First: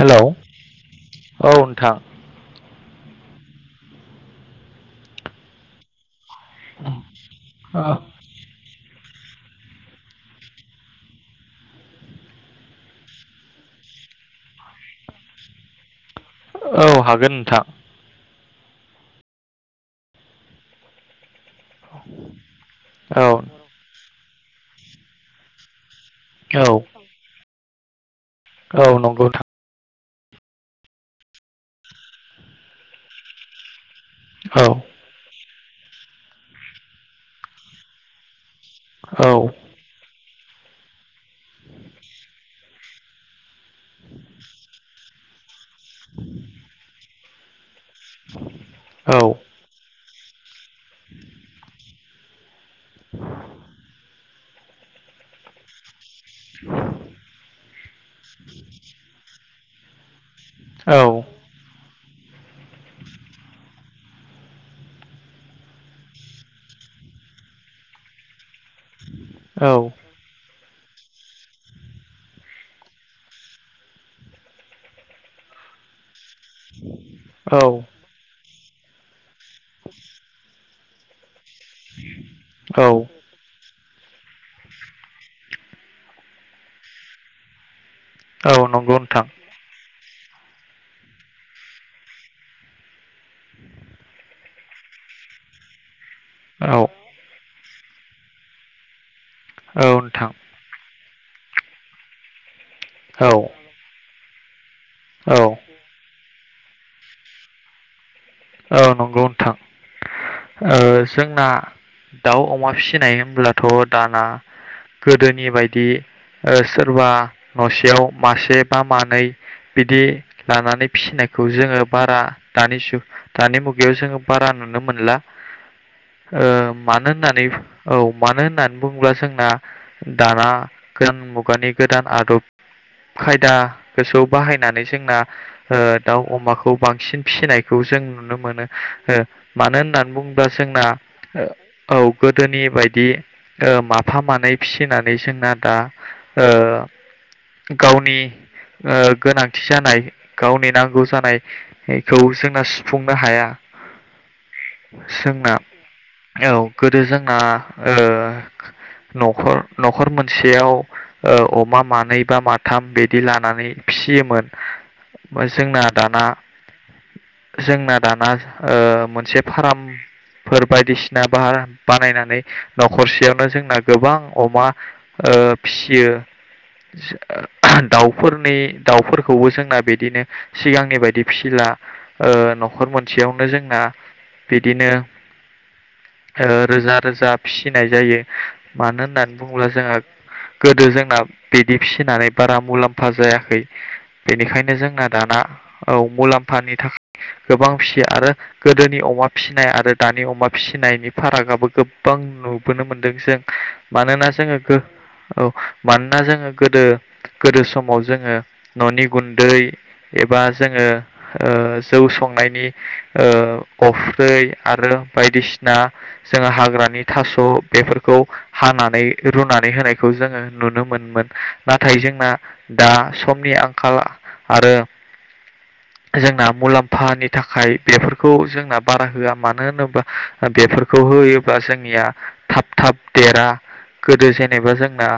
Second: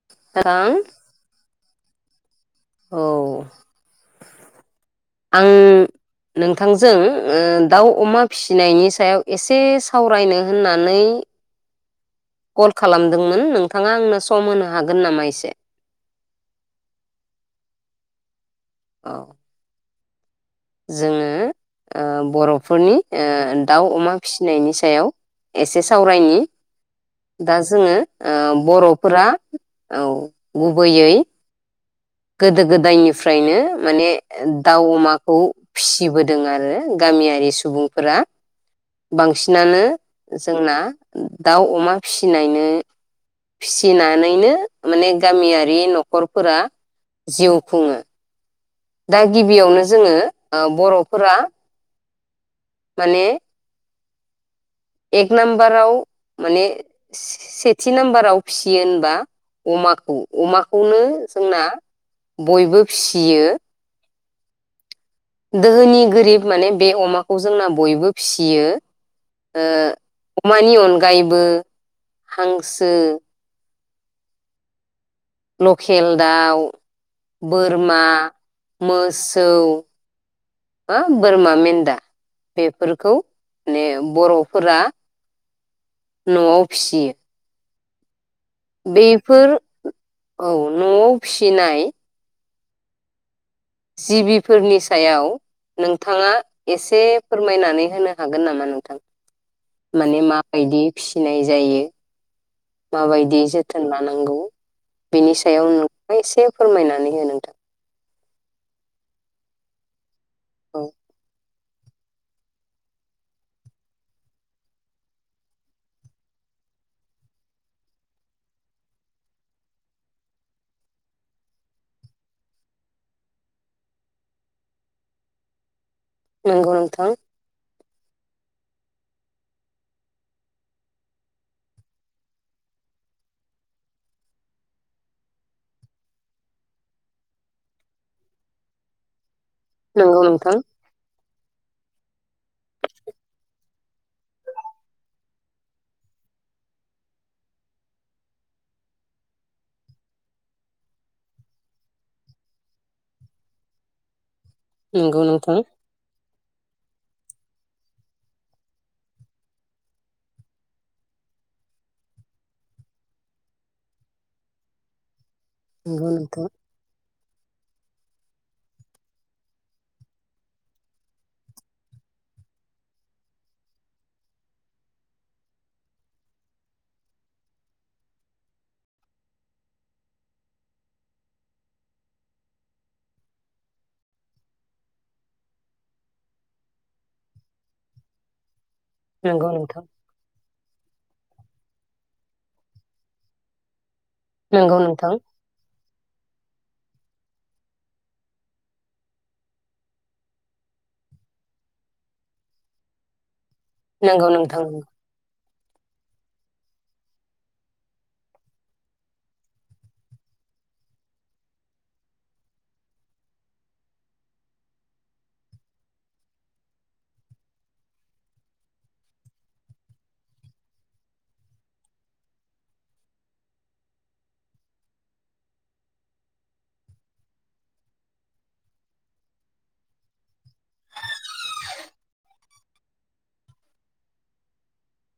Hello नोंथां औ नोंथां। औ आं नोंथांजों ओ दाउ अमा फिसिनायनि सायाव एसे सावरायनो होननानै कल खालामदोंमोन, नोंथाङा आंनो सम होनो हागोन नामा इसे? औ हागोन नोंथां। औ। जोङो ओ बर'फोरनि औ ओ दाउ, अमा फिसिनायनि सायाव एसे सा सावरायनि। औ दा जोङो ओ औ नंगौ बर'फोरा नोंथां औ गुबैयै गोदो गोदायनिफ्रायनो माने ए औ दाउ अमाखौ फिसिबोदों आरो गामियारि सुबुंफोरा औ बांसिनानो जोंना दाउ अमा फिसिनायनो फिसिनानैनो माने गामिया रि नखरफोरा जिउ खुङो। [inaudible] दा गिबियावनो जोंङो ओ बरफोरा माने एग नाम्बार आव माने से सेथि नाम्बाराव फियो होनबा अमाखौ अमा खौनो जोंना बयबो फिसियो। दोहोनि गोरिब माने बे अमाखौ जोंना बयबो फिसियो। ओ औ अमानि अनगायैबो हांसो लखेल दाउ, बोरमा मोस औ ओं बोरमा मेन्दा बेफोरखौ ने बर'फोरा नआव फिसियो। औ नंगौ नोथां। बेफोर औ नआव फिसिनाय जिबिफोरनि सायाव नों थांङा औ एसे फोरमायनानै होनो हागोन नामा नोंथां? औ माने नोंथां मा बायदि फिसिनाय जायो औ माबायदि जोथोन लानांगौ बिनि औ सायाव नोंबो एसे फोरमायनानै हो नोंथां औ नंगौ नोथां ओ औ जोंना दाउ अमा फिसिनाय होमब्लाथ दाना गोदोनि बायदि ओ सोरबा नसेयाव मासे बा मानै बिदि लानानै फिसिनायखौ जोङो बारा दानि जुग दानि मुगायाव जोंङो बारा नुनो मोनला। ओ नंगौ नोंथां मानो होननानै बुं औ मानो होननानै बुङोब्ला जोंना दाना गोदान मुगानि गोदान आदब खायदाखोसो बाहायनानै जोंना ओ दाउ अमाखौ बांसिन फिसिनायखौ जों नु नुनो मोनो ओ मानो होननानै नंगौ बुंबा नोंथां जोंना ओ औ गोदोनि बायदि ओ माफा मानै फिसिनानै जोंना दा ओ गावनि ओ गोनांथि जानाय गावनि नांगौ जानायखौ जोंना सु फुंनो हाया नंगौ सोंना औ गोदो जोंना ओ नखर नखर मोनसेयाव ओ अमा मानै बा माथाम बिदि लानानै फिसियोमोन। जोंना दाना नोंथां जोंना दाना ओ मोनसे फाराम फोर बायदिसिना बा बानायनानै नखरसेयावनो जोंना गोबां अमा ओ फियो ओ दाउफोरनि दाउफोरखौबो जोंना बिदिनो सिगांनि बायदि फिसिला ओ नखर मोनसेयावनो जोंना बिदिनो ओ रोजा रोजा फिसिनाय जायो मानो होननानै नंगौ नोंथां नंगौ बुङोब्ला नोंथां जोंहा गोदो जोंना बिदि फिसिनानै बारा मुलाम्फा जायाखै बेनिखायनो नंगौ जोंना नोंथां दाना औ मुलाम्फानि थाखाय गोबां फिसियो आरो गोदोनि अमा फिसिनाय आरो दानि अमा फिसिनायनि फारागाबो गोबबां नुबोनो मोनदों जों हो मानोना नंगौ नोंथां जोङो गो नंगौ। औ मानोना जोङो गोदो गोदो समाव जोङो ननि गुन्दै एबा जोङो ओ जौ संनायनि ओ अफ्रै आरो बायदिसिना जोङो हाग्रानि थास बेफोरखौ हानानै रुनानै होनायखौ जोङो नुनो मोनोमोन नाथाय जोंना दा समनि आंखाल आरो जोंना मुलाम्फानि थाखाय बेफोरखौ जोंना बारा होआ मानो होनोब्ला बेफोरखौ होयोब्ला जोंनिया थाब थाब देरा गोदो जेनेबा जोंना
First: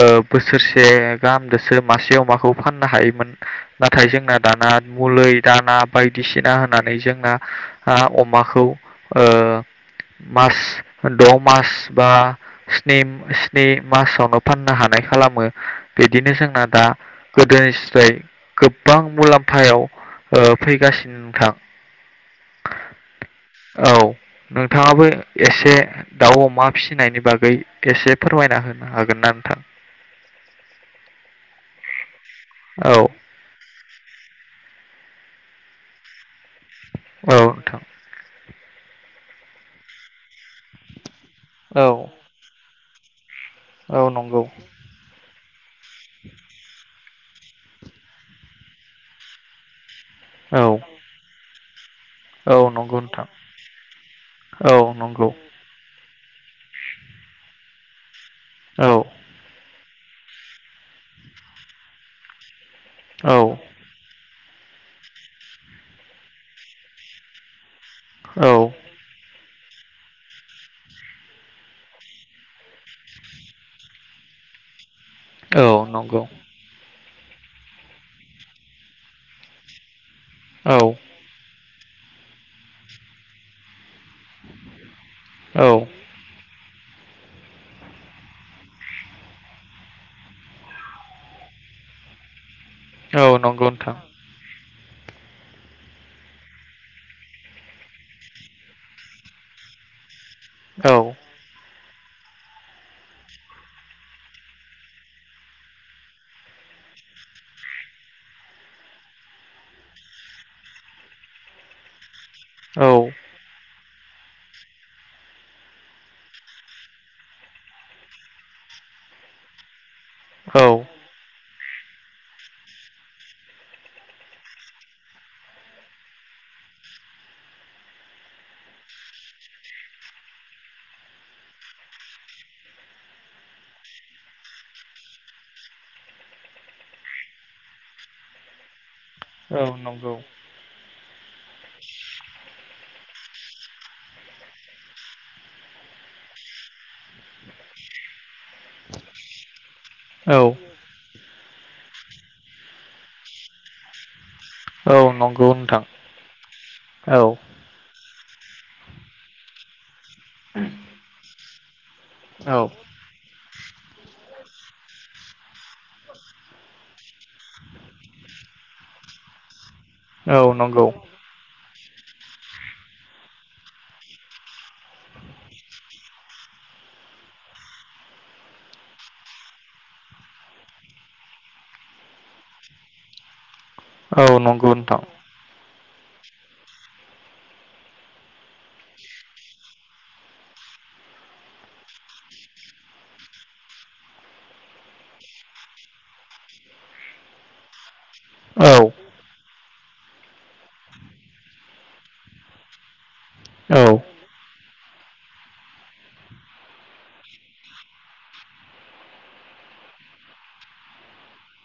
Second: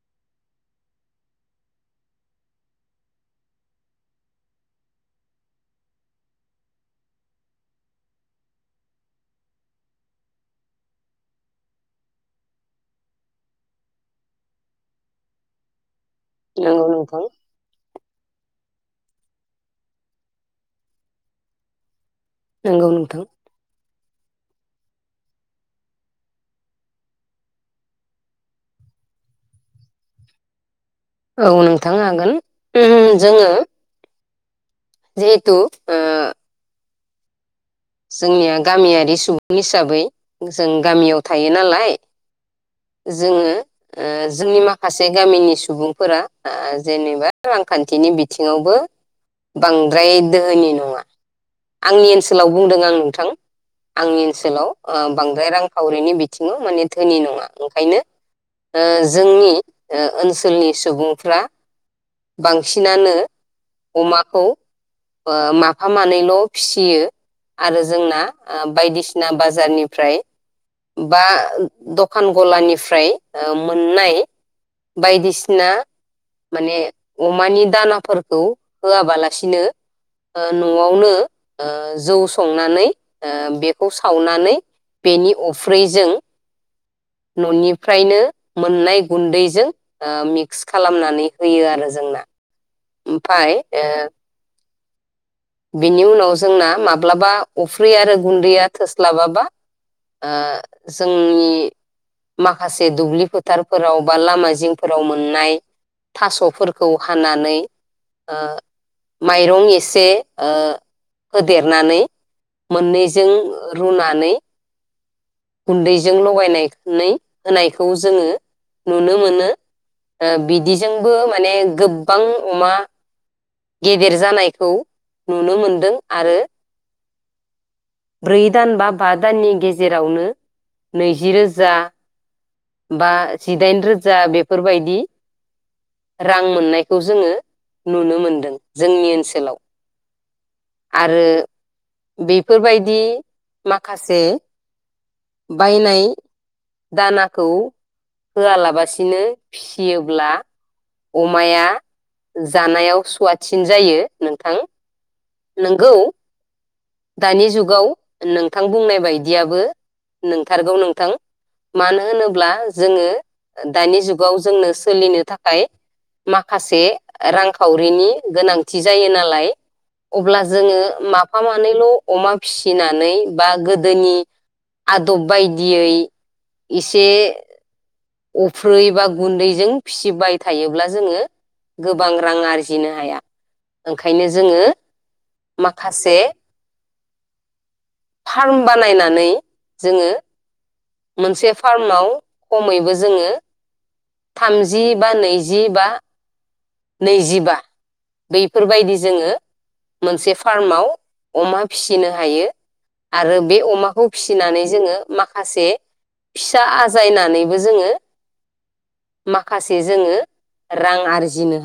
ओ बोसोरसे गाहामजोंसो मासे अमाखौ फाननो हायोमोन नाथाय जोंना दाना मलै दाना बायदिसिना होनानै जोंना आ अमाखौ ओ मास द मास बा स्नि स्नि मासावनो फाननो हानाय खालामो बिदिनो जोंना दा नंगौ नोंथां गोदोनि स्राय गोबबां मुलाम फायाव ओ फैगासिनो नोंथां नंगौ नोंथां औ नोंथाङाबो एसे दाउ अमा फिसिनायनि बागै एसे फोरमायना होनो हागोन ना नोंथां औ नोंथां हागोन औ उम जोङो जिहेथु ओ औ नोंथां जोंनिया गामियारि सुबुं हिसाबै जों गामियाव थायो औ नालाय जोङो औ ओ नंगौ जोंनि माखासे गामिनि सु सुबुंफोरा आ जेनेबा रांखान्थिनि बिथिङावबो बां द्राय औ दोहोनि नङा। आंनि औ बुंदों आं नंगौ नोंथां आंनि ओनसोलाव औ ओ नंगौ बांद्राय रांफावरिनि बि थिङाव माने धोनि नङा ओंखायनो ओ औ जोंनि ओ ओनसोलनि सुबुंफ्रा बां बांसिनानो औ अमाखौ ओ माफा मानैल फिसियो आरो जोंना औ ओ बायदिसिना बाज जारनिफ्राय बा दखान गलानिफ्राय मोननाय औ बायदिसिना नंगौ माने अमानि दानाफोरखौ होआबालासिनो ओ औ नआवनो ओ जौ संनानै ओ बे बेखौ सावनानै बेनि औ अफ्रिजों ननिफ्रायनो मोननाय गनदैजों ओ मिक्स खालामनानै होयो आरो जोंना औ ओमफाय नंगौ ओ नोंथां बिनि उनाव जोंना माब्लाबा अफ्रि आरो गुन्दैया थोस्लाबाबा ओ औ जोंनि माखासे दुब्लि फोथारफोराव बा लामा जिंफोराव मोननाय थासफोरखौ हानानै ओ माइरं एसे ओ होदेरनानै औ मोननैजों ओ रुनाानै गुन्दैजों लगायनाय नै होनायखौ जोङो नुनो मोनो। ओ औ बिदिजोंबो माने गोबां अमा गेदेर जानायखौ नुनो मोनदों आरो ब्रै दान बा बा दाननि गेजेरावनो नैजि रोजा। बा जिदाइन रोजा बेफोरबायदि रां मोननायखौ जोङो नुनो मोनदों जोंनि औ ओनसोलाव। नंगौ। आरो बेफोर बायदि माखासे बायनाय दानाखौ होआ लाबासिनो। फियोब्ला औ अमाया जानायाव सुवाथसिन जायो नोंथां। नोंगौ नोंथां। औ दानि जुगाव नोंथां बुंनाय बायदियाबो नोंथारगौ नोंथां मानो होनोब्ला औ जोङो दानि जुगाव जोंनो सोलिनो थाखाय माखासे रांखावरिनि गोनांथि जायो नालाय अब्ला औ जोङो नंगौ माफा मा नैल' अमा फिसिनानै बा गोदोनि आदब बायदियै एसे अफ्रैबा गुन्दैजों फिसिबाय थायोब्ला जोङो गोबां रां आरजिनो हाया। ओंखायनो जोङो नोंगौ नोंथां। माखासे फार्म बानायनानै जोङो मोनसे फार्माव खमैबो जोङो थामजि बा नैजि बा नैजिबा औ बैफोरबायदि जोङो मोनसे फार्माव अमा फिसिनो हायो आरो बे औ अमाखौ फिसिनानै जोङो माखासे फिसा आजायनानैबो जोङो माखासे जोङो रां आरजिनो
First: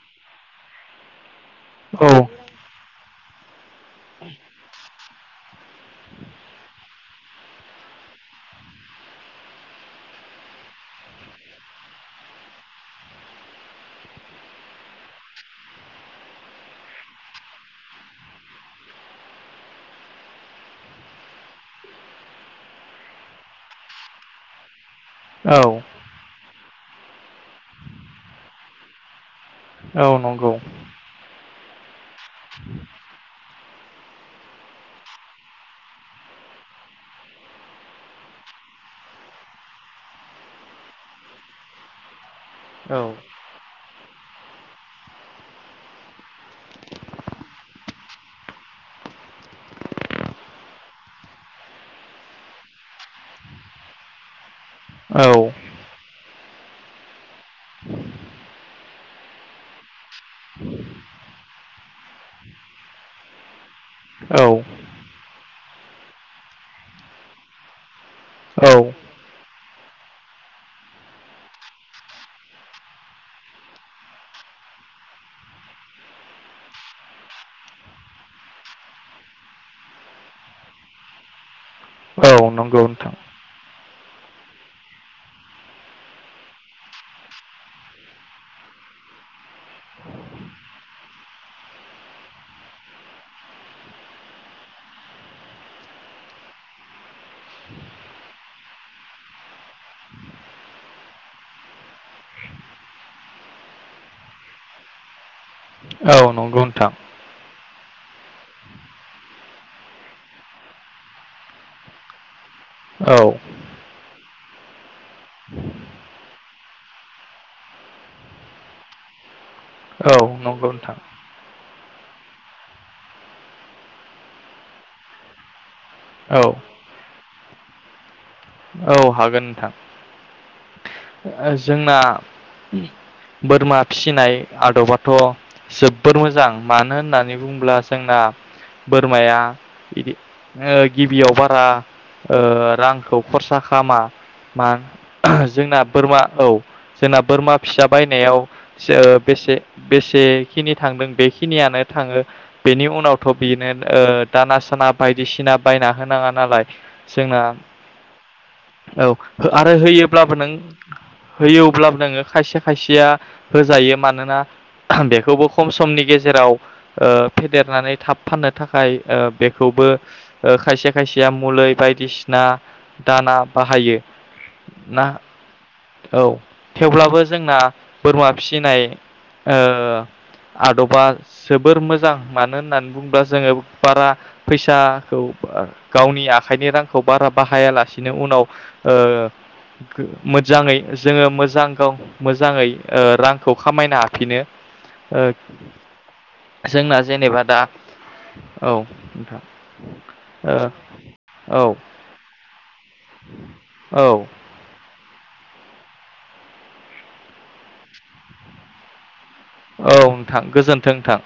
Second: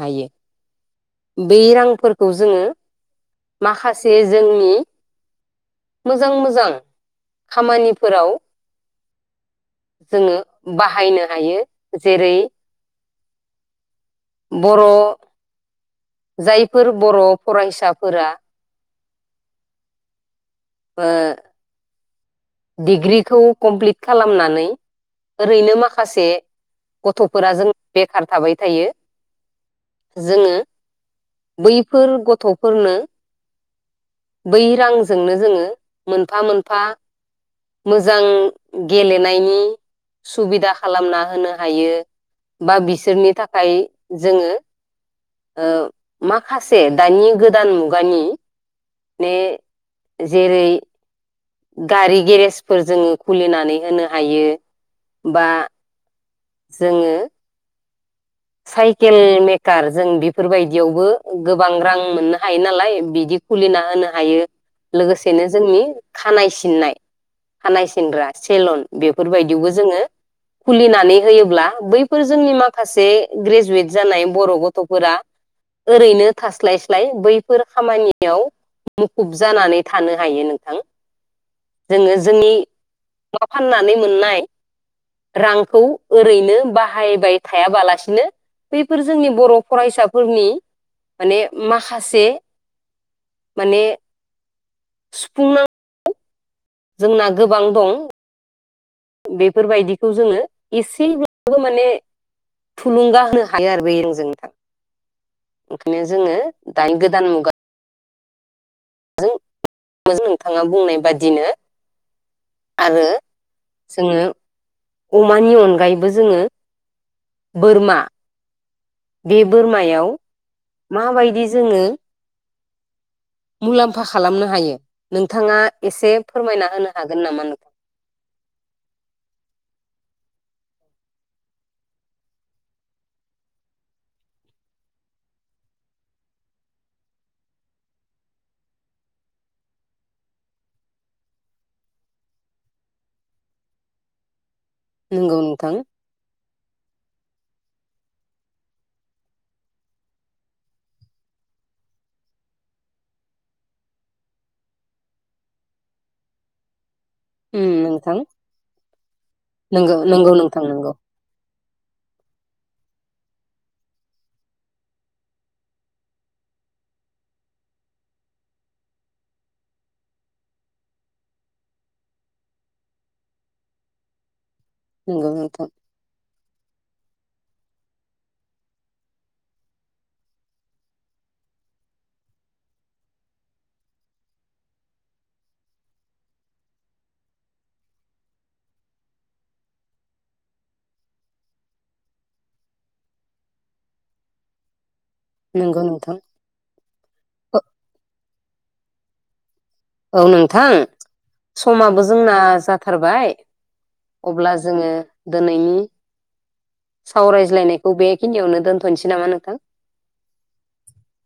बै रांफोरखौ जोङो माखासे जोंनि मोजां मोजां खामानिफोराव जोङो बाहायनो हायो जेरै बर' जायफोर बर' फरायसाफोरा ओ डिग्रिखौ कमप्लिट खालामनानै ओरैनो औ माखासे गथ'फोरा जों बेखार थाबाय थायो औ नंगौ। जोङो बैफोर गथ'फोरनो बै रांजोंनो जोङो मोनफा मोनफा मोजां गेलेनायनि सुबिदा खालामना होनो हायो। बा औ बिसोरनि थाखाय जोङो माखासे दानि गोदान मुगानि ने जेरै गारि गेरेजफोर जोङो खुलिनानै होनो हायो बा औ जोङो। साइकेल मेकार जों बेफोर बायदियावबो गोबां रां मोननो हायो नालाय बिदि खुलिनो हा होनो हायो। औ लोगोसेनो जोंनि खानाय सिननाय खानाय सिनग्रा सेलन औ बेफोर बायदियावबो जोङो खुलिनानै होयोब्ला बैफोर जोंनि माखासे ग्रेजुवेट जानाय बर' गथफोरा ओरैनो थास्लाय स्लाय बैफोर खामानियाव मुखुब जानानै थानो हायो नोंथां जोङो। अ जोंनि नोंगौ नोंथां। मा फाननानै मोननाय रांखौ ओरैनो बाहायबाय थायाबालासि बिनो बैफोर जोंनि बर' फरायसाफोरनि माने माखासे माने सुफुंनां जोंना गोबां दं। बेफोर बायदिखौ जोङो एसेब्लाबो माने थुलुंगा होनो हायो आरो बेजों ओंखायनो औ जोङो नंगौ नोंथां दानि गोदान मुगा नोंथाङा बुंनाय बादिनो आरो औ जोङो अमानि अनगायैबो जोङो बोरमा बे बोरमायाव औ नंगौ नोंथां माबायदि जोङो मुलाम्फा खालामनो हायो नोंथाङा एसे औ फोरमायना होनो हागोन नामा? औ हागोन नोंथां। जोंना बोरमा फिसिनाय आदबाथ जोबबोर मोजां मानो होननानै बुङोब्ला जोंना बोरमाया बिदि गिबियाव बारा रांखौ खरसा खामा मा नंगौ नोंथां जोंना बोरमा औ। जोंना बोरमा फिसा बायनायाव बेसे बेसेखिनि थांदों बेखिनियानो थाङो बेनि उनावथ बिनो दाना साना बायदिसिना बायना होनाङा नालाय। जोंना उम नोंथां औ आरो नंगौ होयो नंगौ अब्लाबो नों नोंथां नंगौ होयो अब्लाबो नोङो खायसे खायसेया होजायो मानोना बेखौबो खम समनि गेजेराव फेदेरनानै थाब फाननो थाखाय बेखौबो खायसे खायसेया मलै बायदिसिना दाना बाहायो। ना नंगौ नोंथां औ थेवब्लाबो ज जोंना बोरमा फिसिनाय ओ आदबा जोबोर मोजां मानो होननानै बुङोब्ला जोङो बारा फैसाखौ गावनि आखाइनि रांखौ बारा बाहायालासिनो उनाव ओ मोजाङै जोङो मोजां गाव मोजाङै रांखौ खामायनो हाफिनो। ओ नंगौ नोंथां जोंना जेनेबा दा औ। नोंथां औ नोंथां ओ औ समाबो जोंना जा थारबाय औ अब्ला जोङो दोनैनि सावरायज्लायनायखौ बेखिनियावनो दोनथनोसै नामा नों थां औ नोंथां गोजोन्थों नोंथां।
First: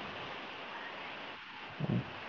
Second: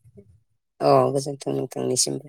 औ गोजोनथों नोंथांनिसिमबो।